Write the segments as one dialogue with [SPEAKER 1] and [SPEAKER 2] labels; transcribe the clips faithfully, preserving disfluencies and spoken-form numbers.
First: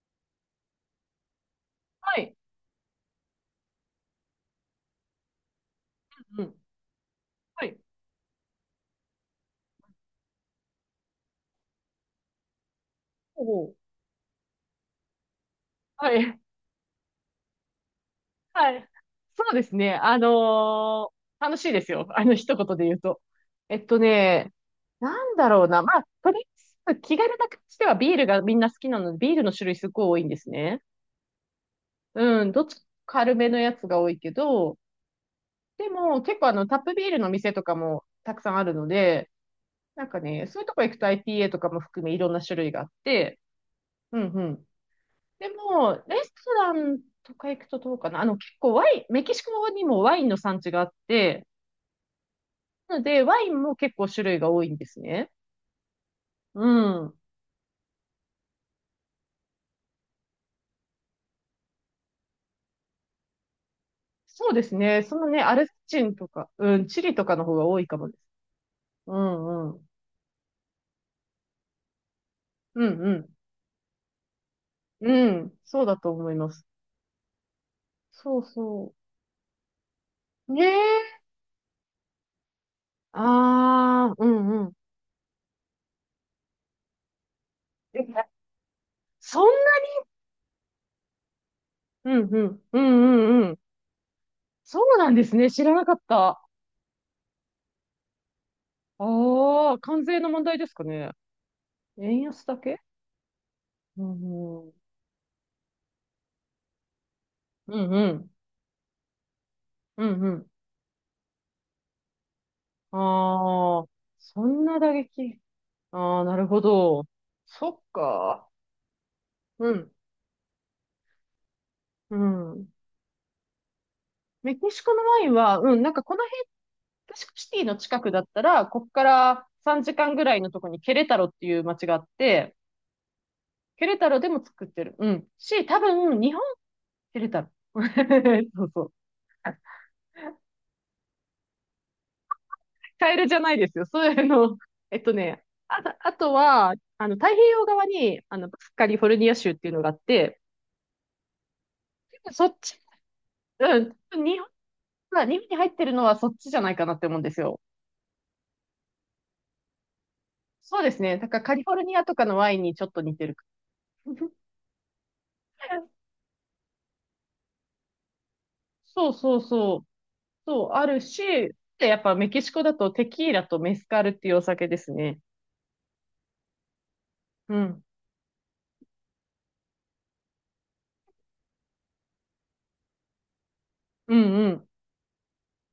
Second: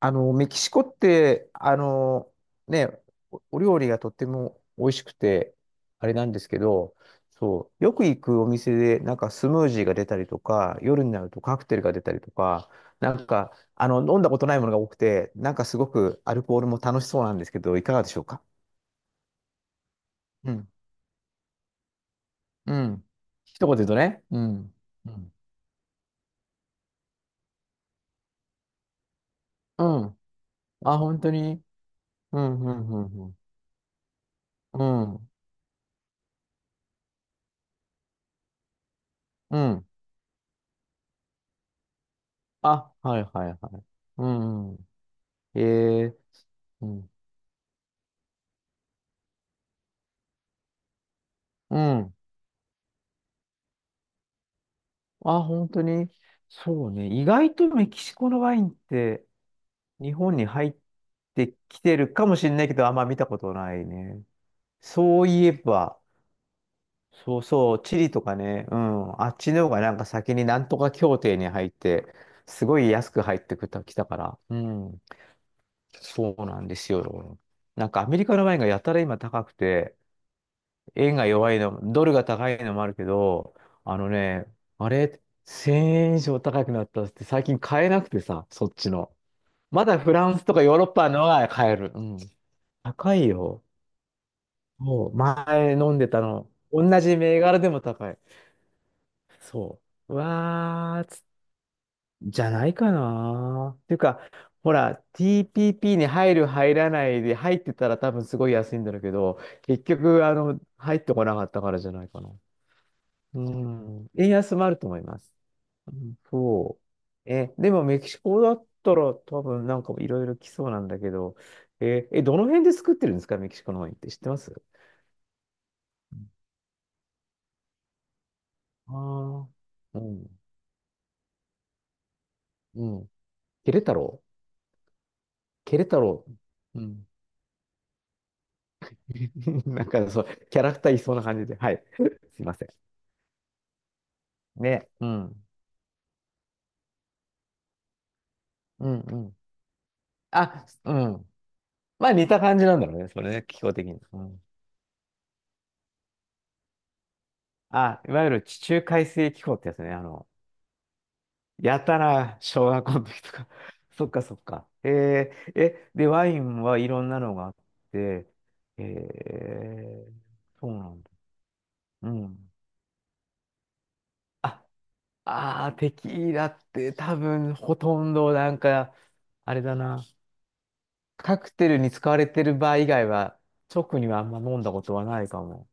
[SPEAKER 1] あの、メキシコって、あ
[SPEAKER 2] は
[SPEAKER 1] の、
[SPEAKER 2] い。
[SPEAKER 1] ね、おお料理がとっても美味しくて、あれなんで
[SPEAKER 2] う
[SPEAKER 1] す
[SPEAKER 2] ん。
[SPEAKER 1] けど、
[SPEAKER 2] は
[SPEAKER 1] そ
[SPEAKER 2] い。
[SPEAKER 1] う、よく行くお店で、なんかスムージーが出たりとか、夜になるとカクテルが出たりとか、なん
[SPEAKER 2] お
[SPEAKER 1] か、
[SPEAKER 2] お、
[SPEAKER 1] あの、飲んだことないものが多くて、なんかすご
[SPEAKER 2] は
[SPEAKER 1] くア
[SPEAKER 2] い。
[SPEAKER 1] ルコールも楽しそうなんですけど、いかがでしょうか？
[SPEAKER 2] はい。そうですね。あ
[SPEAKER 1] うん。
[SPEAKER 2] のー楽しいですよ。あの、一
[SPEAKER 1] う
[SPEAKER 2] 言で言う
[SPEAKER 1] ん。
[SPEAKER 2] と。
[SPEAKER 1] 一言
[SPEAKER 2] え
[SPEAKER 1] で
[SPEAKER 2] っ
[SPEAKER 1] 言うと
[SPEAKER 2] と
[SPEAKER 1] ね。う
[SPEAKER 2] ね、
[SPEAKER 1] ん。う
[SPEAKER 2] な
[SPEAKER 1] ん。
[SPEAKER 2] んだろうな。まあ、とりあえず気軽な感じではビールがみんな好きなので、ビールの種類
[SPEAKER 1] う
[SPEAKER 2] すごい多
[SPEAKER 1] ん。
[SPEAKER 2] いんですね。
[SPEAKER 1] あ、本当に。う
[SPEAKER 2] うん、
[SPEAKER 1] ん、
[SPEAKER 2] どっ
[SPEAKER 1] う
[SPEAKER 2] ち
[SPEAKER 1] ん、うん、う
[SPEAKER 2] 軽めのやつが多いけど、
[SPEAKER 1] ん。うん。
[SPEAKER 2] でも結構あの、タップビールの店とかもたくさんあるので、
[SPEAKER 1] うん。
[SPEAKER 2] なんかね、そういうとこ行くと アイピーエー とかも含めいろんな種類があっ
[SPEAKER 1] あ、はい、
[SPEAKER 2] て、
[SPEAKER 1] はい、はい。
[SPEAKER 2] うん
[SPEAKER 1] う
[SPEAKER 2] うん。
[SPEAKER 1] ん。
[SPEAKER 2] で
[SPEAKER 1] え
[SPEAKER 2] も、
[SPEAKER 1] ー
[SPEAKER 2] レストラ
[SPEAKER 1] う
[SPEAKER 2] ン
[SPEAKER 1] ん。
[SPEAKER 2] とか行くとどうかな。あの、結構ワイン、メキシコにもワインの産地があって、
[SPEAKER 1] うん。
[SPEAKER 2] なので、ワインも結構種類が多いんですね。
[SPEAKER 1] あ、本当に。
[SPEAKER 2] う
[SPEAKER 1] そうね。
[SPEAKER 2] ん。
[SPEAKER 1] 意外とメキシコのワインって日本に入ってきてるかもしれないけど、あんま見たことないね。
[SPEAKER 2] そうですね。そ
[SPEAKER 1] そう
[SPEAKER 2] のね、
[SPEAKER 1] いえ
[SPEAKER 2] アルゼ
[SPEAKER 1] ば、
[SPEAKER 2] ンチンとか、うん、チリとか
[SPEAKER 1] そう
[SPEAKER 2] の方が
[SPEAKER 1] そ
[SPEAKER 2] 多
[SPEAKER 1] う、
[SPEAKER 2] いか
[SPEAKER 1] チ
[SPEAKER 2] も
[SPEAKER 1] リ
[SPEAKER 2] で
[SPEAKER 1] と
[SPEAKER 2] す。
[SPEAKER 1] かね、う
[SPEAKER 2] う
[SPEAKER 1] ん。あっちの方
[SPEAKER 2] んう
[SPEAKER 1] が
[SPEAKER 2] ん。
[SPEAKER 1] なんか先になんとか協定に入って、すご
[SPEAKER 2] う
[SPEAKER 1] い安く
[SPEAKER 2] ん
[SPEAKER 1] 入ってきた、きたから。うん。
[SPEAKER 2] うん。うん。そうだと思
[SPEAKER 1] そ
[SPEAKER 2] い
[SPEAKER 1] う
[SPEAKER 2] ま
[SPEAKER 1] な
[SPEAKER 2] す。
[SPEAKER 1] んですよ。なんかアメリカ
[SPEAKER 2] そう
[SPEAKER 1] のワインがやた
[SPEAKER 2] そ
[SPEAKER 1] ら今高くて、
[SPEAKER 2] う。ね
[SPEAKER 1] 円
[SPEAKER 2] え。
[SPEAKER 1] が弱いの、ドルが高いのもあるけど、あの
[SPEAKER 2] ああ、う
[SPEAKER 1] ね、
[SPEAKER 2] んうん。
[SPEAKER 1] あれ、せんえん以上高くなったっつって最近買えなくて
[SPEAKER 2] え
[SPEAKER 1] さ、そっちの。
[SPEAKER 2] そん
[SPEAKER 1] まだフランスとかヨーロッパのが買える。う
[SPEAKER 2] な、
[SPEAKER 1] ん。
[SPEAKER 2] うんうん。う
[SPEAKER 1] 高い
[SPEAKER 2] んうんうん。
[SPEAKER 1] よ。
[SPEAKER 2] そうな
[SPEAKER 1] も
[SPEAKER 2] ん
[SPEAKER 1] う
[SPEAKER 2] ですね。知
[SPEAKER 1] 前
[SPEAKER 2] らなか
[SPEAKER 1] 飲
[SPEAKER 2] っ
[SPEAKER 1] んでた
[SPEAKER 2] た。あ
[SPEAKER 1] の。同じ銘柄でも高い。
[SPEAKER 2] あ、
[SPEAKER 1] そ
[SPEAKER 2] 関
[SPEAKER 1] う。う
[SPEAKER 2] 税の問題ですか
[SPEAKER 1] わー
[SPEAKER 2] ね。
[SPEAKER 1] つ、
[SPEAKER 2] 円
[SPEAKER 1] じ
[SPEAKER 2] 安
[SPEAKER 1] ゃ
[SPEAKER 2] だ
[SPEAKER 1] ない
[SPEAKER 2] け
[SPEAKER 1] かな。っていう
[SPEAKER 2] う
[SPEAKER 1] か、
[SPEAKER 2] んう
[SPEAKER 1] ほ
[SPEAKER 2] ん。
[SPEAKER 1] ら、ティーピーピー に入る入らないで入って
[SPEAKER 2] う
[SPEAKER 1] た
[SPEAKER 2] ん
[SPEAKER 1] ら
[SPEAKER 2] う
[SPEAKER 1] 多分
[SPEAKER 2] ん。
[SPEAKER 1] すごい安いんだろうけど、結
[SPEAKER 2] うん
[SPEAKER 1] 局、
[SPEAKER 2] う
[SPEAKER 1] あ
[SPEAKER 2] ん。
[SPEAKER 1] の、入ってこなかったからじゃないかな。う
[SPEAKER 2] ああ、
[SPEAKER 1] ん。円
[SPEAKER 2] そ
[SPEAKER 1] 安
[SPEAKER 2] ん
[SPEAKER 1] もあ
[SPEAKER 2] な
[SPEAKER 1] ると
[SPEAKER 2] 打
[SPEAKER 1] 思います。
[SPEAKER 2] 撃。
[SPEAKER 1] うん、
[SPEAKER 2] ああ、なるほ
[SPEAKER 1] そ
[SPEAKER 2] ど。
[SPEAKER 1] う。え、
[SPEAKER 2] そ
[SPEAKER 1] で
[SPEAKER 2] っ
[SPEAKER 1] もメキシコ
[SPEAKER 2] か。
[SPEAKER 1] だったら多分
[SPEAKER 2] う
[SPEAKER 1] なん
[SPEAKER 2] ん。
[SPEAKER 1] かいろいろ来そうなんだけど、え、
[SPEAKER 2] う
[SPEAKER 1] え、どの辺
[SPEAKER 2] ん。
[SPEAKER 1] で作ってるんですか？メキシコのワインって知ってます？
[SPEAKER 2] メキシコのワインは、うん、なんかこの辺、メキシコシティの近くだったら、こっ
[SPEAKER 1] あ
[SPEAKER 2] から
[SPEAKER 1] あ
[SPEAKER 2] 3
[SPEAKER 1] ー、う
[SPEAKER 2] 時間ぐら
[SPEAKER 1] ん、
[SPEAKER 2] いのとこにケレタロっていう街があって、
[SPEAKER 1] うん。ケレ
[SPEAKER 2] ケ
[SPEAKER 1] タ
[SPEAKER 2] レタロ
[SPEAKER 1] ロ
[SPEAKER 2] で
[SPEAKER 1] ウ
[SPEAKER 2] も作ってる。うん。し、
[SPEAKER 1] ケ
[SPEAKER 2] 多
[SPEAKER 1] レタ
[SPEAKER 2] 分、
[SPEAKER 1] ロ
[SPEAKER 2] 日本、
[SPEAKER 1] ウうん。
[SPEAKER 2] ケレタロ。そうそう。
[SPEAKER 1] なんかそう、キャラクターいそうな感じで。はい。すいませ
[SPEAKER 2] カエルじゃないですよ。そういうの。
[SPEAKER 1] ん。ね。
[SPEAKER 2] えっ
[SPEAKER 1] う
[SPEAKER 2] とね、
[SPEAKER 1] ん。
[SPEAKER 2] あと、あとは、あの、太平洋側に、あの、カ
[SPEAKER 1] う
[SPEAKER 2] リ
[SPEAKER 1] ん、
[SPEAKER 2] フォル
[SPEAKER 1] う
[SPEAKER 2] ニア
[SPEAKER 1] ん。
[SPEAKER 2] 州っていうのがあって、
[SPEAKER 1] あ、うん。まあ似た
[SPEAKER 2] そっ
[SPEAKER 1] 感じな
[SPEAKER 2] ち、
[SPEAKER 1] んだろうね。それね、気候
[SPEAKER 2] う
[SPEAKER 1] 的
[SPEAKER 2] ん。
[SPEAKER 1] に。う
[SPEAKER 2] 日
[SPEAKER 1] ん。
[SPEAKER 2] 本が、日本に入ってるのはそっちじゃないかなって思うんですよ。
[SPEAKER 1] あ、いわゆる地中海性気候ってやつね。あの、
[SPEAKER 2] そうですね。だからカリフォ
[SPEAKER 1] や
[SPEAKER 2] ルニ
[SPEAKER 1] た
[SPEAKER 2] アとかの
[SPEAKER 1] ら
[SPEAKER 2] ワイン
[SPEAKER 1] 小
[SPEAKER 2] にち
[SPEAKER 1] 学
[SPEAKER 2] ょっ
[SPEAKER 1] 校
[SPEAKER 2] と
[SPEAKER 1] の
[SPEAKER 2] 似
[SPEAKER 1] 時
[SPEAKER 2] て
[SPEAKER 1] と
[SPEAKER 2] る。
[SPEAKER 1] か。そっかそ っか。えー、え、で、ワインはいろんなのがあって、え
[SPEAKER 2] そうそうそう。
[SPEAKER 1] ー、
[SPEAKER 2] そう、
[SPEAKER 1] そう
[SPEAKER 2] あ
[SPEAKER 1] な
[SPEAKER 2] る
[SPEAKER 1] んだ。
[SPEAKER 2] し、で、やっ
[SPEAKER 1] う
[SPEAKER 2] ぱメキ
[SPEAKER 1] ん。
[SPEAKER 2] シコだとテキーラとメスカルっていうお
[SPEAKER 1] あ、
[SPEAKER 2] 酒ですね。
[SPEAKER 1] あー、テキーラって多分
[SPEAKER 2] う
[SPEAKER 1] ほ
[SPEAKER 2] ん。
[SPEAKER 1] とんどなんか、あれだな。カクテルに使われてる場合以外は、直に
[SPEAKER 2] う
[SPEAKER 1] はあん
[SPEAKER 2] ん
[SPEAKER 1] ま
[SPEAKER 2] う
[SPEAKER 1] 飲ん
[SPEAKER 2] ん。
[SPEAKER 1] だことはないかも。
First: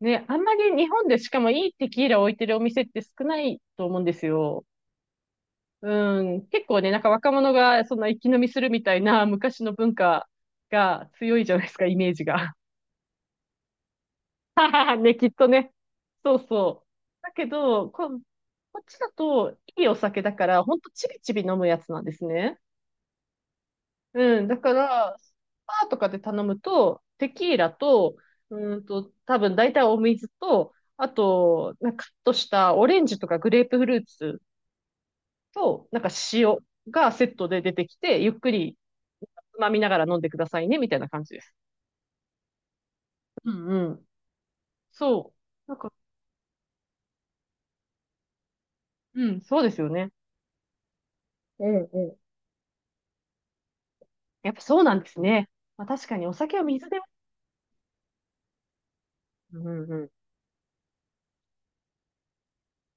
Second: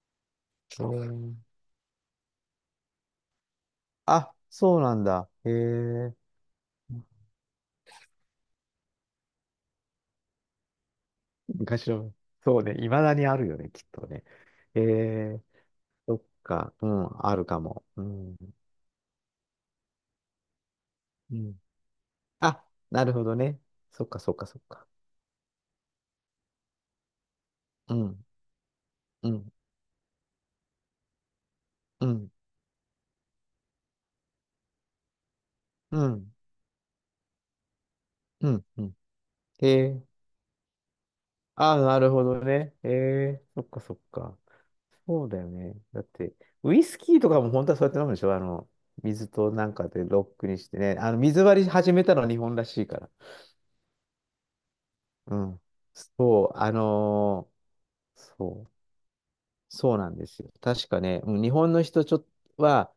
[SPEAKER 2] ね、あんまり
[SPEAKER 1] う
[SPEAKER 2] 日本でし
[SPEAKER 1] ん。
[SPEAKER 2] かもいいテキーラを置いてるお店って少ないと思うんです
[SPEAKER 1] あ、
[SPEAKER 2] よ。
[SPEAKER 1] そうなんだ。へえ。
[SPEAKER 2] うん。結構ね、なんか若者がそんな一気飲みするみたいな昔の文化が強いじゃないですか、
[SPEAKER 1] 昔
[SPEAKER 2] イメ
[SPEAKER 1] の。
[SPEAKER 2] ージが。
[SPEAKER 1] そうね、いまだにあるよね、きっとね。
[SPEAKER 2] は
[SPEAKER 1] へ
[SPEAKER 2] ははね、きっ
[SPEAKER 1] え。
[SPEAKER 2] とね。
[SPEAKER 1] そっ
[SPEAKER 2] そう
[SPEAKER 1] か。
[SPEAKER 2] そ
[SPEAKER 1] う
[SPEAKER 2] う。
[SPEAKER 1] ん、
[SPEAKER 2] だ
[SPEAKER 1] ある
[SPEAKER 2] け
[SPEAKER 1] かも。
[SPEAKER 2] ど、
[SPEAKER 1] う
[SPEAKER 2] こ、
[SPEAKER 1] ん。
[SPEAKER 2] こっちだと、いいお酒だから、ほんとちびち
[SPEAKER 1] う
[SPEAKER 2] び飲
[SPEAKER 1] ん。
[SPEAKER 2] むやつなんですね。
[SPEAKER 1] あ、なるほどね。そっか、そっ
[SPEAKER 2] う
[SPEAKER 1] か、
[SPEAKER 2] ん、だ
[SPEAKER 1] そっ
[SPEAKER 2] か
[SPEAKER 1] か。
[SPEAKER 2] ら、スパーとかで頼むと、テキーラ
[SPEAKER 1] う
[SPEAKER 2] と、
[SPEAKER 1] ん、
[SPEAKER 2] うーんと、
[SPEAKER 1] う
[SPEAKER 2] 多
[SPEAKER 1] ん、
[SPEAKER 2] 分大体お水と、あと、なんか
[SPEAKER 1] う
[SPEAKER 2] カッ
[SPEAKER 1] ん、
[SPEAKER 2] トしたオレンジとかグレープフルーツと、
[SPEAKER 1] う
[SPEAKER 2] なんか
[SPEAKER 1] ん、
[SPEAKER 2] 塩がセットで出てきて、ゆっ
[SPEAKER 1] う
[SPEAKER 2] く
[SPEAKER 1] ん、
[SPEAKER 2] り
[SPEAKER 1] うん。
[SPEAKER 2] つ
[SPEAKER 1] へ、
[SPEAKER 2] まみなが
[SPEAKER 1] え。
[SPEAKER 2] ら飲んでくださいね、みたいな感じです。
[SPEAKER 1] あ、なるほどね。へえ。
[SPEAKER 2] う
[SPEAKER 1] そ
[SPEAKER 2] ん
[SPEAKER 1] っか、
[SPEAKER 2] う
[SPEAKER 1] そっ
[SPEAKER 2] ん。
[SPEAKER 1] か。そう
[SPEAKER 2] そ
[SPEAKER 1] だよ
[SPEAKER 2] う。な
[SPEAKER 1] ね。
[SPEAKER 2] んか、
[SPEAKER 1] だって、ウイスキーとかも本当はそうやって飲むでしょ？あの、
[SPEAKER 2] う
[SPEAKER 1] 水
[SPEAKER 2] ん、
[SPEAKER 1] と
[SPEAKER 2] そう
[SPEAKER 1] な
[SPEAKER 2] で
[SPEAKER 1] ん
[SPEAKER 2] す
[SPEAKER 1] か
[SPEAKER 2] よ
[SPEAKER 1] で
[SPEAKER 2] ね。
[SPEAKER 1] ロックにしてね。あの、水割
[SPEAKER 2] う
[SPEAKER 1] り
[SPEAKER 2] ん
[SPEAKER 1] 始め
[SPEAKER 2] う
[SPEAKER 1] た
[SPEAKER 2] ん
[SPEAKER 1] のは日本らしいから。
[SPEAKER 2] やっぱそうなんです
[SPEAKER 1] う
[SPEAKER 2] ね。
[SPEAKER 1] ん。
[SPEAKER 2] まあ、確かにお
[SPEAKER 1] そ
[SPEAKER 2] 酒
[SPEAKER 1] う、
[SPEAKER 2] は
[SPEAKER 1] あ
[SPEAKER 2] 水で、
[SPEAKER 1] のーそう、
[SPEAKER 2] うんうん
[SPEAKER 1] そう
[SPEAKER 2] う
[SPEAKER 1] な
[SPEAKER 2] ん。
[SPEAKER 1] んですよ。確かね、うん、日本の人ちょっとは、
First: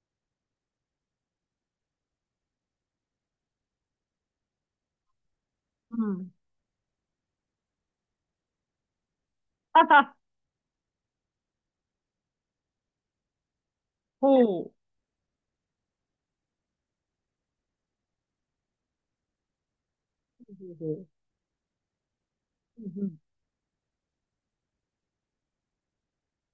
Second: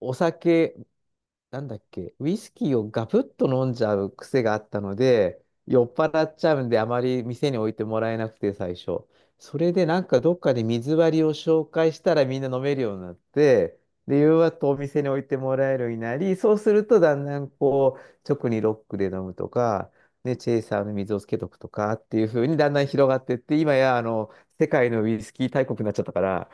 [SPEAKER 1] お酒なんだっけ、ウイスキーをガブッと飲んじゃう癖があったので、酔っ
[SPEAKER 2] う
[SPEAKER 1] 払
[SPEAKER 2] ん。
[SPEAKER 1] っちゃうんで、あまり店に置いてもらえなくて、最初。それ
[SPEAKER 2] は
[SPEAKER 1] で、なん
[SPEAKER 2] は、
[SPEAKER 1] かどっかで水割りを紹介したらみんな飲めるようになって、で、夕
[SPEAKER 2] ほ
[SPEAKER 1] 方
[SPEAKER 2] う。
[SPEAKER 1] お店に置いてもらえるようになり、そうするとだんだんこう、直にロックで飲むとか、ね、チェイ サーの
[SPEAKER 2] ほ
[SPEAKER 1] 水をつけとくとかっていう風にだん
[SPEAKER 2] う
[SPEAKER 1] だ
[SPEAKER 2] んう
[SPEAKER 1] ん
[SPEAKER 2] んう
[SPEAKER 1] 広が
[SPEAKER 2] ん
[SPEAKER 1] ってって、今や、あの、世界のウイスキー大国になっちゃったから、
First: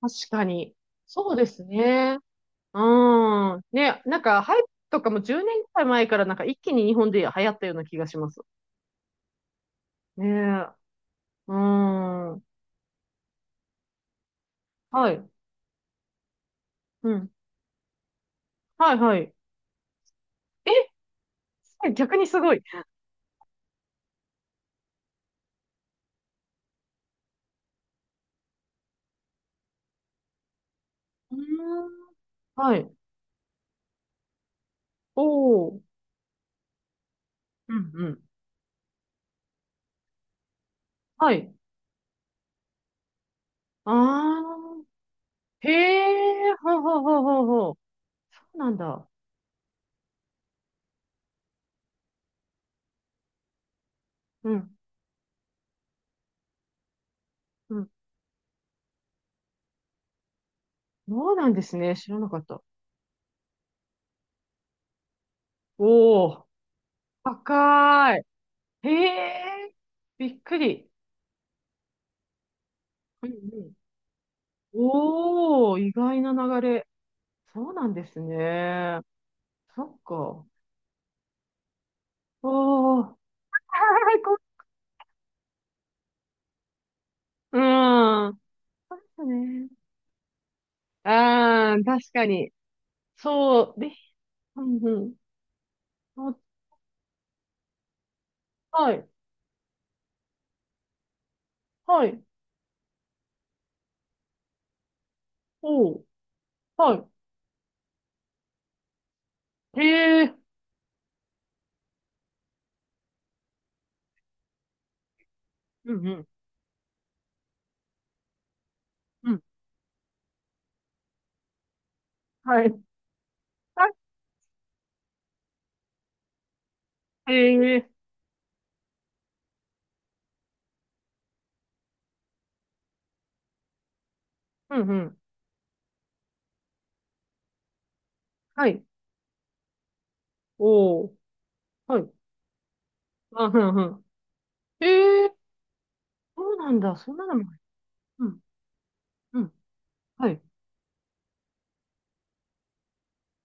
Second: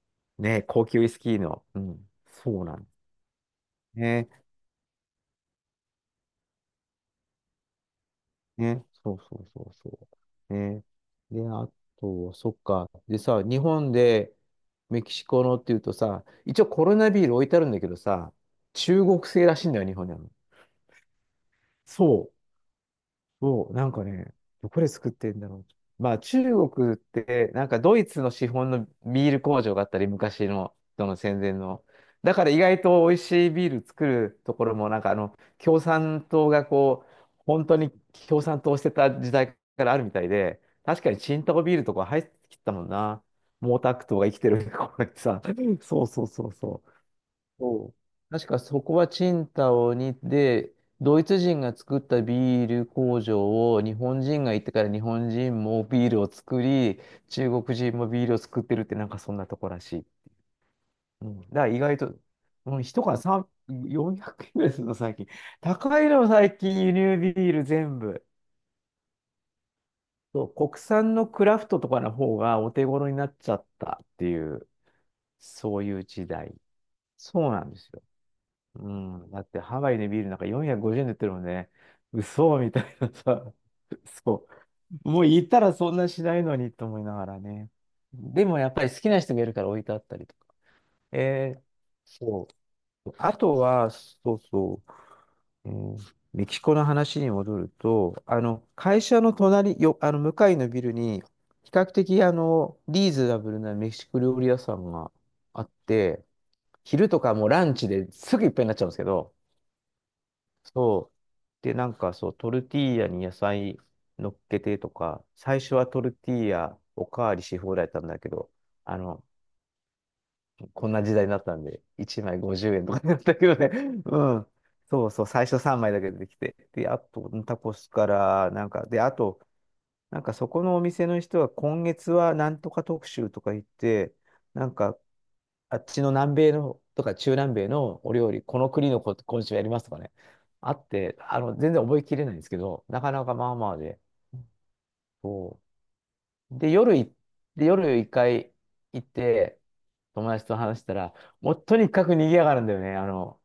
[SPEAKER 2] 確か
[SPEAKER 1] ね、
[SPEAKER 2] に。
[SPEAKER 1] 高級ウイス
[SPEAKER 2] そう
[SPEAKER 1] キー
[SPEAKER 2] です
[SPEAKER 1] の、うん、
[SPEAKER 2] ね。
[SPEAKER 1] そうなんで
[SPEAKER 2] うん。
[SPEAKER 1] す
[SPEAKER 2] ね、なん
[SPEAKER 1] ね。
[SPEAKER 2] か、ハイプとかもじゅうねんくらい前からなんか一気に日本で流行ったような気がします。
[SPEAKER 1] ね。そうそうそうそ
[SPEAKER 2] ね
[SPEAKER 1] う。
[SPEAKER 2] え。
[SPEAKER 1] ね。で、
[SPEAKER 2] う
[SPEAKER 1] あと、
[SPEAKER 2] ん。
[SPEAKER 1] そっか。でさ、日本でメ
[SPEAKER 2] は
[SPEAKER 1] キシ
[SPEAKER 2] い。
[SPEAKER 1] コのっていうとさ、一応コロ
[SPEAKER 2] う
[SPEAKER 1] ナビー
[SPEAKER 2] ん。
[SPEAKER 1] ル置いてあるんだけどさ、
[SPEAKER 2] はい
[SPEAKER 1] 中
[SPEAKER 2] は
[SPEAKER 1] 国
[SPEAKER 2] い。
[SPEAKER 1] 製らしいんだよ、日本にあるの。
[SPEAKER 2] え、すごい逆
[SPEAKER 1] そ
[SPEAKER 2] に
[SPEAKER 1] う。
[SPEAKER 2] すごい。
[SPEAKER 1] そう、なんかね、どこで作ってんだろう。まあ中国って、なんかドイツの資本のビール工場があったり、昔の、その
[SPEAKER 2] うー
[SPEAKER 1] 戦前の。
[SPEAKER 2] ん。
[SPEAKER 1] だから意
[SPEAKER 2] は
[SPEAKER 1] 外
[SPEAKER 2] い。
[SPEAKER 1] と美味しいビール作るところも、なんかあ
[SPEAKER 2] お
[SPEAKER 1] の、
[SPEAKER 2] お。
[SPEAKER 1] 共産党がこう、本
[SPEAKER 2] う
[SPEAKER 1] 当
[SPEAKER 2] ん
[SPEAKER 1] に
[SPEAKER 2] うん。
[SPEAKER 1] 共産党してた時代からあるみたいで、確かに
[SPEAKER 2] は
[SPEAKER 1] チン
[SPEAKER 2] い。
[SPEAKER 1] タオビールとか入ってきたもんな。毛
[SPEAKER 2] あ
[SPEAKER 1] 沢東が生きてる
[SPEAKER 2] あ。
[SPEAKER 1] 頃にさ。
[SPEAKER 2] へ
[SPEAKER 1] そうそうそう
[SPEAKER 2] え、ほう
[SPEAKER 1] そう。
[SPEAKER 2] ほうほうほうほう。
[SPEAKER 1] そう、
[SPEAKER 2] そ
[SPEAKER 1] 確
[SPEAKER 2] う
[SPEAKER 1] か
[SPEAKER 2] なん
[SPEAKER 1] そこは
[SPEAKER 2] だ。
[SPEAKER 1] チンタオにで、ドイツ人が作ったビール工場を日本人
[SPEAKER 2] う
[SPEAKER 1] が行って
[SPEAKER 2] ん。
[SPEAKER 1] から日本人もビールを作り、中国
[SPEAKER 2] うん。
[SPEAKER 1] 人もビールを作ってるってなんかそんなとこらしい。う
[SPEAKER 2] そう
[SPEAKER 1] ん、だ
[SPEAKER 2] なん
[SPEAKER 1] か
[SPEAKER 2] で
[SPEAKER 1] ら
[SPEAKER 2] す
[SPEAKER 1] 意
[SPEAKER 2] ね。
[SPEAKER 1] 外
[SPEAKER 2] 知
[SPEAKER 1] と、
[SPEAKER 2] らなかった。
[SPEAKER 1] うん、一缶さんびゃく、よんひゃくえんぐらいするの最近。高い
[SPEAKER 2] お
[SPEAKER 1] の
[SPEAKER 2] お、
[SPEAKER 1] 最近輸入ビール全
[SPEAKER 2] 高
[SPEAKER 1] 部。
[SPEAKER 2] い。へえ、びっ
[SPEAKER 1] そう、
[SPEAKER 2] く
[SPEAKER 1] 国
[SPEAKER 2] り。
[SPEAKER 1] 産のクラフトとかの方がお手頃に
[SPEAKER 2] う
[SPEAKER 1] な
[SPEAKER 2] んう
[SPEAKER 1] っちゃっ
[SPEAKER 2] ん。
[SPEAKER 1] たっていう、
[SPEAKER 2] おお、
[SPEAKER 1] そう
[SPEAKER 2] 意
[SPEAKER 1] いう
[SPEAKER 2] 外
[SPEAKER 1] 時
[SPEAKER 2] な
[SPEAKER 1] 代。
[SPEAKER 2] 流れ。
[SPEAKER 1] そうなん
[SPEAKER 2] そう
[SPEAKER 1] で
[SPEAKER 2] な
[SPEAKER 1] す
[SPEAKER 2] ん
[SPEAKER 1] よ。
[SPEAKER 2] です
[SPEAKER 1] う
[SPEAKER 2] ね。
[SPEAKER 1] ん。だってハ
[SPEAKER 2] そ
[SPEAKER 1] ワ
[SPEAKER 2] っ
[SPEAKER 1] イでビールなんか
[SPEAKER 2] か。
[SPEAKER 1] よんひゃくごじゅうえんで売ってるもんね。嘘みた
[SPEAKER 2] お
[SPEAKER 1] いな
[SPEAKER 2] お、は
[SPEAKER 1] さ。
[SPEAKER 2] いこ
[SPEAKER 1] そう。もう行ったらそんなしないのにと思いながら
[SPEAKER 2] う
[SPEAKER 1] ね。
[SPEAKER 2] ん。
[SPEAKER 1] でもやっぱり好きな
[SPEAKER 2] そう
[SPEAKER 1] 人がいるか
[SPEAKER 2] ね。
[SPEAKER 1] ら置いてあったりとか。えー、
[SPEAKER 2] ああ、確か
[SPEAKER 1] そ
[SPEAKER 2] に。
[SPEAKER 1] う。あと
[SPEAKER 2] そう。
[SPEAKER 1] は、
[SPEAKER 2] で、
[SPEAKER 1] そう
[SPEAKER 2] うん
[SPEAKER 1] そ
[SPEAKER 2] うん。
[SPEAKER 1] う、えー
[SPEAKER 2] あ
[SPEAKER 1] メキシコの話に戻ると、あの、
[SPEAKER 2] は
[SPEAKER 1] 会
[SPEAKER 2] い。
[SPEAKER 1] 社の隣、よ、あの、向かいのビルに、比較
[SPEAKER 2] はい。
[SPEAKER 1] 的、あの、リーズナブルなメキシコ料理屋さんがあっ
[SPEAKER 2] おう。
[SPEAKER 1] て、
[SPEAKER 2] は
[SPEAKER 1] 昼とかもうランチですぐいっぱいになっちゃうんですけど、
[SPEAKER 2] い。へえ。
[SPEAKER 1] そう。で、なんかそう、トルティーヤに野菜乗っけてとか、最初は
[SPEAKER 2] う
[SPEAKER 1] ト
[SPEAKER 2] んう
[SPEAKER 1] ル
[SPEAKER 2] ん。
[SPEAKER 1] ティーヤおかわりし放題だったんだけど、あの、
[SPEAKER 2] うん。
[SPEAKER 1] こんな時代になったんで、いちまい
[SPEAKER 2] はい。
[SPEAKER 1] ごじゅうえんとかになったけどね。
[SPEAKER 2] は
[SPEAKER 1] うん。そうそう、最初さんまいだけ出てきて。で、あと、
[SPEAKER 2] い。
[SPEAKER 1] タコ
[SPEAKER 2] へ
[SPEAKER 1] ス
[SPEAKER 2] え。
[SPEAKER 1] から、なんか、で、あと、なんかそこのお店の人は今月はなんとか特集とか言って、なん
[SPEAKER 2] うんう
[SPEAKER 1] か
[SPEAKER 2] ん。
[SPEAKER 1] あっちの南米のとか中南米のお料理、こ
[SPEAKER 2] は
[SPEAKER 1] の
[SPEAKER 2] い。
[SPEAKER 1] 国のこ今週やりますとかね、あっ
[SPEAKER 2] お
[SPEAKER 1] て、
[SPEAKER 2] う。
[SPEAKER 1] あの、全然覚
[SPEAKER 2] は
[SPEAKER 1] え
[SPEAKER 2] い。
[SPEAKER 1] きれないんですけど、なかなか
[SPEAKER 2] う
[SPEAKER 1] ま
[SPEAKER 2] ん、
[SPEAKER 1] あ
[SPEAKER 2] う
[SPEAKER 1] ま
[SPEAKER 2] ん、
[SPEAKER 1] あ
[SPEAKER 2] う
[SPEAKER 1] で、
[SPEAKER 2] ん。ええー
[SPEAKER 1] そ
[SPEAKER 2] そう
[SPEAKER 1] う。
[SPEAKER 2] な
[SPEAKER 1] で、
[SPEAKER 2] ん
[SPEAKER 1] 夜
[SPEAKER 2] だ。そ
[SPEAKER 1] い、
[SPEAKER 2] んなのも。
[SPEAKER 1] で、夜一
[SPEAKER 2] うん、
[SPEAKER 1] 回行っ
[SPEAKER 2] うん。
[SPEAKER 1] て、友
[SPEAKER 2] はい。
[SPEAKER 1] 達と話したら、もうとにかく賑やがるんだよね、あの、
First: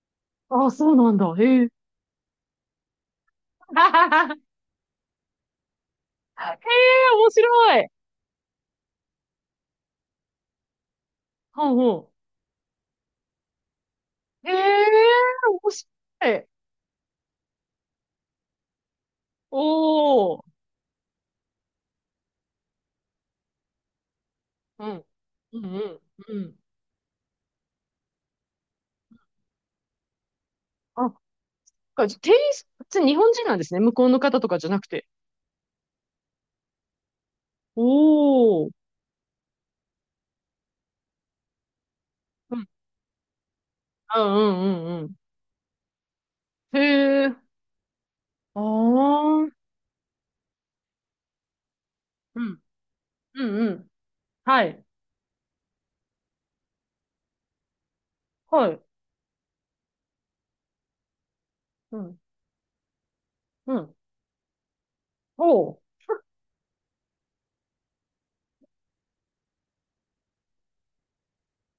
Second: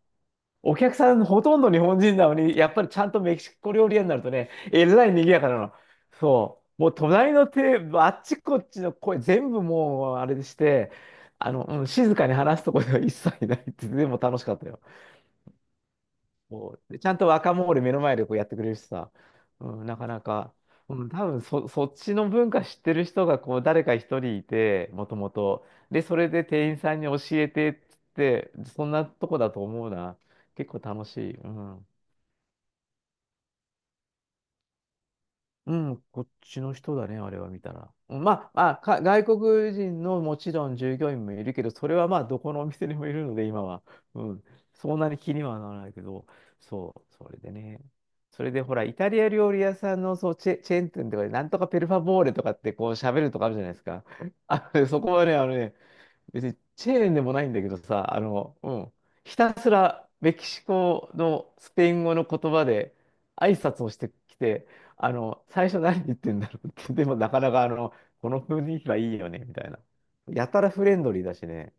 [SPEAKER 2] ああ、
[SPEAKER 1] お
[SPEAKER 2] そ
[SPEAKER 1] 客
[SPEAKER 2] うな
[SPEAKER 1] さ
[SPEAKER 2] ん
[SPEAKER 1] ん
[SPEAKER 2] だ。
[SPEAKER 1] ほとん
[SPEAKER 2] ええ
[SPEAKER 1] ど日本人なのに、やっぱりちゃんとメキシコ
[SPEAKER 2] へえ
[SPEAKER 1] 料理屋になるとね、えらい賑やかなの。そう。もう
[SPEAKER 2] 面
[SPEAKER 1] 隣のテ
[SPEAKER 2] 白
[SPEAKER 1] ー
[SPEAKER 2] い。
[SPEAKER 1] ブル、あっちこっちの声全部もうあれでして、あの、
[SPEAKER 2] ほう
[SPEAKER 1] うん、
[SPEAKER 2] ほ
[SPEAKER 1] 静かに話すとこでは一切ないって、でも楽し
[SPEAKER 2] う。
[SPEAKER 1] かったよ。
[SPEAKER 2] ええ面白い。
[SPEAKER 1] もうでちゃんと若者で目の前でこうやってくれるしさ、
[SPEAKER 2] お
[SPEAKER 1] うん、なかな
[SPEAKER 2] お。
[SPEAKER 1] か、うん、多分そ、そっちの文化知ってる人がこう誰か一人い
[SPEAKER 2] う
[SPEAKER 1] て、
[SPEAKER 2] ん。
[SPEAKER 1] もとも
[SPEAKER 2] うん、
[SPEAKER 1] と。
[SPEAKER 2] うん、
[SPEAKER 1] で、それ
[SPEAKER 2] う
[SPEAKER 1] で
[SPEAKER 2] ん。
[SPEAKER 1] 店員さんに教えてっつって、そんなとこだと思うな。結構
[SPEAKER 2] あ、
[SPEAKER 1] 楽
[SPEAKER 2] そっ
[SPEAKER 1] しい。うん。
[SPEAKER 2] か、じゃあ店員さん、普通に日本人なんですね。向こうの方とかじゃなくて。
[SPEAKER 1] うん、こっちの人だね、あれは見た
[SPEAKER 2] お
[SPEAKER 1] ら。うんまあ、ま
[SPEAKER 2] お。
[SPEAKER 1] あ、か外国人のもちろん従業員もいるけど、それはまあ、どこ
[SPEAKER 2] う
[SPEAKER 1] のお
[SPEAKER 2] ん、
[SPEAKER 1] 店にもいるので、今は。
[SPEAKER 2] う
[SPEAKER 1] う
[SPEAKER 2] ん、
[SPEAKER 1] ん。そ
[SPEAKER 2] う
[SPEAKER 1] ん
[SPEAKER 2] ん、う
[SPEAKER 1] な
[SPEAKER 2] ん
[SPEAKER 1] に気にはならないけど、
[SPEAKER 2] うん。
[SPEAKER 1] そう、
[SPEAKER 2] へ
[SPEAKER 1] そ
[SPEAKER 2] え。
[SPEAKER 1] れでね。それ
[SPEAKER 2] あ
[SPEAKER 1] でほら、イタリア
[SPEAKER 2] あ。うん、
[SPEAKER 1] 料理屋さんのそうチェ、チェーン店とかで、なんとかペルファボーレ
[SPEAKER 2] う
[SPEAKER 1] とか
[SPEAKER 2] ん、
[SPEAKER 1] ってこう喋るとかあるじゃ
[SPEAKER 2] う
[SPEAKER 1] ないです
[SPEAKER 2] ん。
[SPEAKER 1] か。
[SPEAKER 2] は
[SPEAKER 1] あの
[SPEAKER 2] い。
[SPEAKER 1] ねそこはね、あのね、別にチェーンでもないんだけどさ、あの、
[SPEAKER 2] は
[SPEAKER 1] う
[SPEAKER 2] い。
[SPEAKER 1] ん、ひたすらメキシコのスペイ
[SPEAKER 2] う
[SPEAKER 1] ン語
[SPEAKER 2] ん、
[SPEAKER 1] の言葉で挨
[SPEAKER 2] う
[SPEAKER 1] 拶を
[SPEAKER 2] ん。
[SPEAKER 1] してきて、あの、
[SPEAKER 2] お
[SPEAKER 1] 最初
[SPEAKER 2] お。
[SPEAKER 1] 何言ってんだろうって、でもなかなかあの、この雰囲気はいいよね、みたいな。やたらフレンドリーだしね。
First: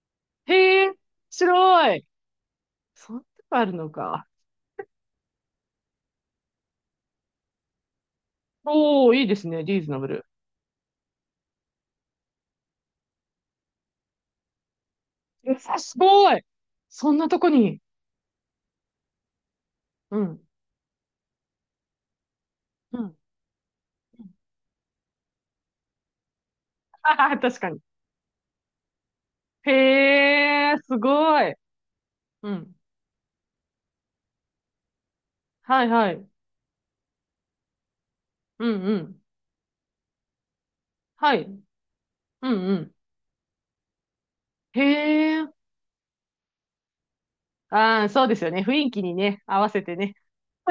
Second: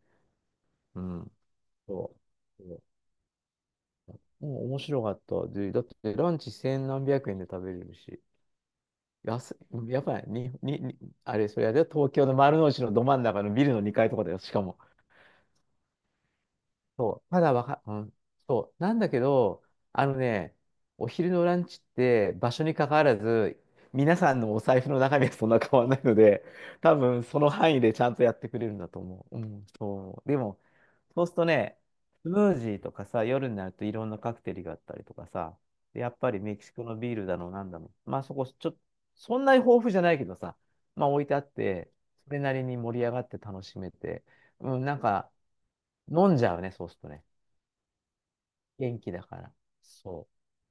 [SPEAKER 2] へえ、面
[SPEAKER 1] うん。
[SPEAKER 2] 白い。
[SPEAKER 1] そう。そう
[SPEAKER 2] そんなとこあるのか。
[SPEAKER 1] もう面白かった。で、だってランチせんなんびゃくえんで食べれるし。
[SPEAKER 2] おー、いいです
[SPEAKER 1] 安
[SPEAKER 2] ね。リー
[SPEAKER 1] い、
[SPEAKER 2] ズナ
[SPEAKER 1] や
[SPEAKER 2] ブ
[SPEAKER 1] ば
[SPEAKER 2] ル。
[SPEAKER 1] い。に、に、に、あれ、それあれだよ、東京の丸の内のど真ん中のビルのにかいとかだよ、しかも。
[SPEAKER 2] やさすごい。そん
[SPEAKER 1] そう、
[SPEAKER 2] なと
[SPEAKER 1] ま
[SPEAKER 2] こ
[SPEAKER 1] だわ
[SPEAKER 2] に。
[SPEAKER 1] か、うん、そう、なんだけど、あの
[SPEAKER 2] うん。
[SPEAKER 1] ね、お昼のランチって場所に関
[SPEAKER 2] う
[SPEAKER 1] わ
[SPEAKER 2] ん。
[SPEAKER 1] らず、皆さんのお財布の中身はそんな変わらないので、多
[SPEAKER 2] あ
[SPEAKER 1] 分
[SPEAKER 2] はは
[SPEAKER 1] その
[SPEAKER 2] 確か
[SPEAKER 1] 範
[SPEAKER 2] に。
[SPEAKER 1] 囲でちゃんとやってくれるんだと思う。うん、そう。でも、
[SPEAKER 2] へえ、す
[SPEAKER 1] そうする
[SPEAKER 2] ご
[SPEAKER 1] と
[SPEAKER 2] い。
[SPEAKER 1] ね、スム
[SPEAKER 2] う
[SPEAKER 1] ージ
[SPEAKER 2] ん。
[SPEAKER 1] ーとかさ、夜になるといろんなカクテルがあったりとかさ、
[SPEAKER 2] はい
[SPEAKER 1] でや
[SPEAKER 2] は
[SPEAKER 1] っ
[SPEAKER 2] い。
[SPEAKER 1] ぱりメキシコのビールだの、なんだの。まあそこ、ち
[SPEAKER 2] う
[SPEAKER 1] ょっと、
[SPEAKER 2] んうん。
[SPEAKER 1] そんなに豊富じゃないけどさ、まあ置い
[SPEAKER 2] は
[SPEAKER 1] てあ
[SPEAKER 2] い。
[SPEAKER 1] っ
[SPEAKER 2] うん
[SPEAKER 1] て、それなり
[SPEAKER 2] う
[SPEAKER 1] に
[SPEAKER 2] ん。
[SPEAKER 1] 盛り上がって楽しめて、う
[SPEAKER 2] へ
[SPEAKER 1] ん、なんか
[SPEAKER 2] え。
[SPEAKER 1] 飲んじゃうね、そうするとね。
[SPEAKER 2] ああ、そうですよね。雰囲
[SPEAKER 1] 元
[SPEAKER 2] 気
[SPEAKER 1] 気
[SPEAKER 2] に
[SPEAKER 1] だか
[SPEAKER 2] ね、
[SPEAKER 1] ら。
[SPEAKER 2] 合わせてね。
[SPEAKER 1] そ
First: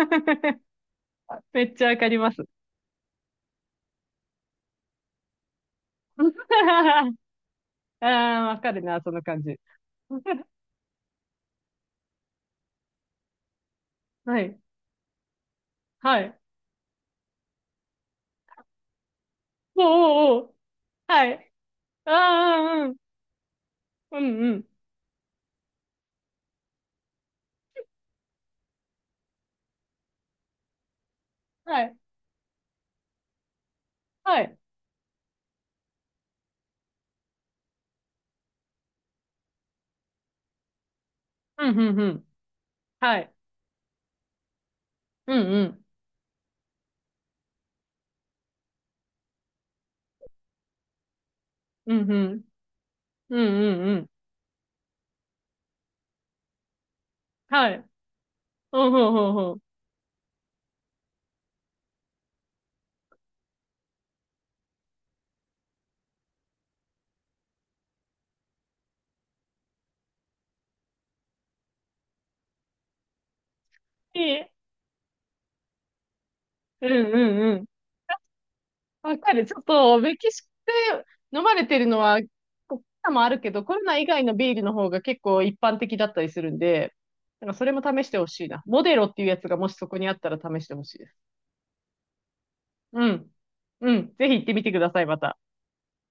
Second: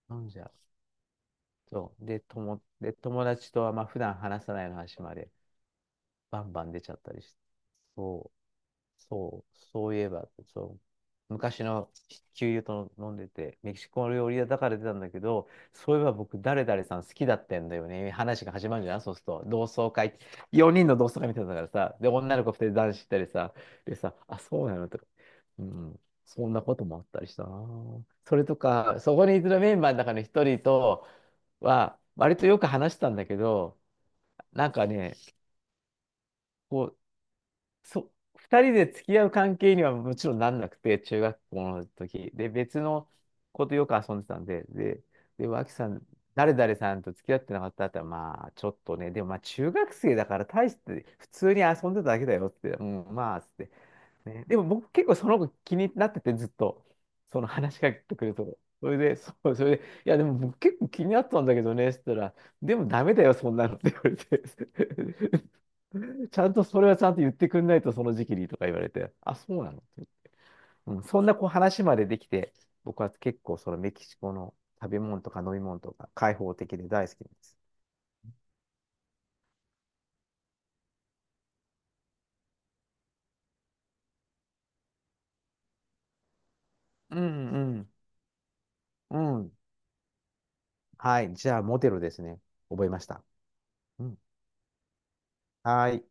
[SPEAKER 1] う。なんじゃ。
[SPEAKER 2] めっちゃ
[SPEAKER 1] そ
[SPEAKER 2] わ
[SPEAKER 1] う。
[SPEAKER 2] かり
[SPEAKER 1] で、
[SPEAKER 2] ます。
[SPEAKER 1] 友、で、友達とは、まあ、普段話さないような話まで、バンバン出ちゃった りして。
[SPEAKER 2] あ
[SPEAKER 1] そう。
[SPEAKER 2] あ、わかるな、その感
[SPEAKER 1] そう、
[SPEAKER 2] じ。
[SPEAKER 1] そういえば、そう、昔の旧友と飲んでて、メキシコ料理
[SPEAKER 2] は
[SPEAKER 1] 屋だ
[SPEAKER 2] い。
[SPEAKER 1] から出たんだけど、そういえば
[SPEAKER 2] はい。
[SPEAKER 1] 僕、誰々さん好きだったんだよね。話が始まるじゃん、そうすると。同
[SPEAKER 2] お
[SPEAKER 1] 窓会、
[SPEAKER 2] うおうおう。
[SPEAKER 1] よにんの同窓
[SPEAKER 2] は
[SPEAKER 1] 会見てたん
[SPEAKER 2] い。
[SPEAKER 1] だからさ、で、
[SPEAKER 2] あ
[SPEAKER 1] 女の子ふたり
[SPEAKER 2] あ、う
[SPEAKER 1] 男
[SPEAKER 2] ん
[SPEAKER 1] 子行ったりさ、でさ、
[SPEAKER 2] うん。う
[SPEAKER 1] あ、
[SPEAKER 2] んう
[SPEAKER 1] そう
[SPEAKER 2] ん。
[SPEAKER 1] なのとか、うん、そんなこともあったりしたな。それとか、そこにいるメンバーの中の一人と
[SPEAKER 2] はい。
[SPEAKER 1] は、割とよく話したんだけど、
[SPEAKER 2] はい。
[SPEAKER 1] なんかね、こそう、二人で付き合う関係にはもちろんなんなくて、中学校
[SPEAKER 2] うん、
[SPEAKER 1] の
[SPEAKER 2] うん、うん。
[SPEAKER 1] 時。で、別の
[SPEAKER 2] はい。
[SPEAKER 1] 子とよく遊んでたんで、で、
[SPEAKER 2] う
[SPEAKER 1] で、
[SPEAKER 2] ん、う
[SPEAKER 1] 脇
[SPEAKER 2] ん。
[SPEAKER 1] さん、誰々さんと付き合ってなかったって言ったら、まあ、ちょっとね、でもまあ、中学生だから大して、普通に遊
[SPEAKER 2] う
[SPEAKER 1] んでた
[SPEAKER 2] ん、う
[SPEAKER 1] だけだ
[SPEAKER 2] ん。
[SPEAKER 1] よって、うん、ま
[SPEAKER 2] うん、
[SPEAKER 1] あ、つって。
[SPEAKER 2] うん、うん。
[SPEAKER 1] ね、でも僕結構その子気になってて、ずっと、その
[SPEAKER 2] はい。
[SPEAKER 1] 話しかけてくると。
[SPEAKER 2] う
[SPEAKER 1] そ
[SPEAKER 2] ん、ほ
[SPEAKER 1] れ
[SPEAKER 2] う
[SPEAKER 1] で、
[SPEAKER 2] ん、う
[SPEAKER 1] そ
[SPEAKER 2] ほ
[SPEAKER 1] う、
[SPEAKER 2] う
[SPEAKER 1] それで、いや、でも僕結構気になったんだけどね、って言ったら、でもダメだよ、そんなのって言われて。ちゃんとそれはちゃんと言ってくんないとその時期にとか言われて、あ、そうなの、うん、そんなこう話までできて、僕は結構そのメキシ
[SPEAKER 2] いい
[SPEAKER 1] コ
[SPEAKER 2] え。
[SPEAKER 1] の食べ物とか飲み物とか開放的
[SPEAKER 2] う
[SPEAKER 1] で
[SPEAKER 2] ん、
[SPEAKER 1] 大好
[SPEAKER 2] う
[SPEAKER 1] きで
[SPEAKER 2] ん、う
[SPEAKER 1] す。
[SPEAKER 2] ん。わかる。ちょっと、メキシコで飲まれてるのは、コロナもあるけど、コロナ以外のビールの方が結構一般的だったりするんで、
[SPEAKER 1] う
[SPEAKER 2] なんかそれも
[SPEAKER 1] ん
[SPEAKER 2] 試してほしいな。モデロっ
[SPEAKER 1] う
[SPEAKER 2] ていう
[SPEAKER 1] ん。
[SPEAKER 2] や
[SPEAKER 1] う
[SPEAKER 2] つが
[SPEAKER 1] ん。
[SPEAKER 2] もしそこにあったら試してほしいです。
[SPEAKER 1] はい。じゃあ、モテロですね。覚えま
[SPEAKER 2] う
[SPEAKER 1] した。
[SPEAKER 2] ん。う
[SPEAKER 1] う
[SPEAKER 2] ん。
[SPEAKER 1] ん。
[SPEAKER 2] ぜひ行ってみてください、また。
[SPEAKER 1] はい。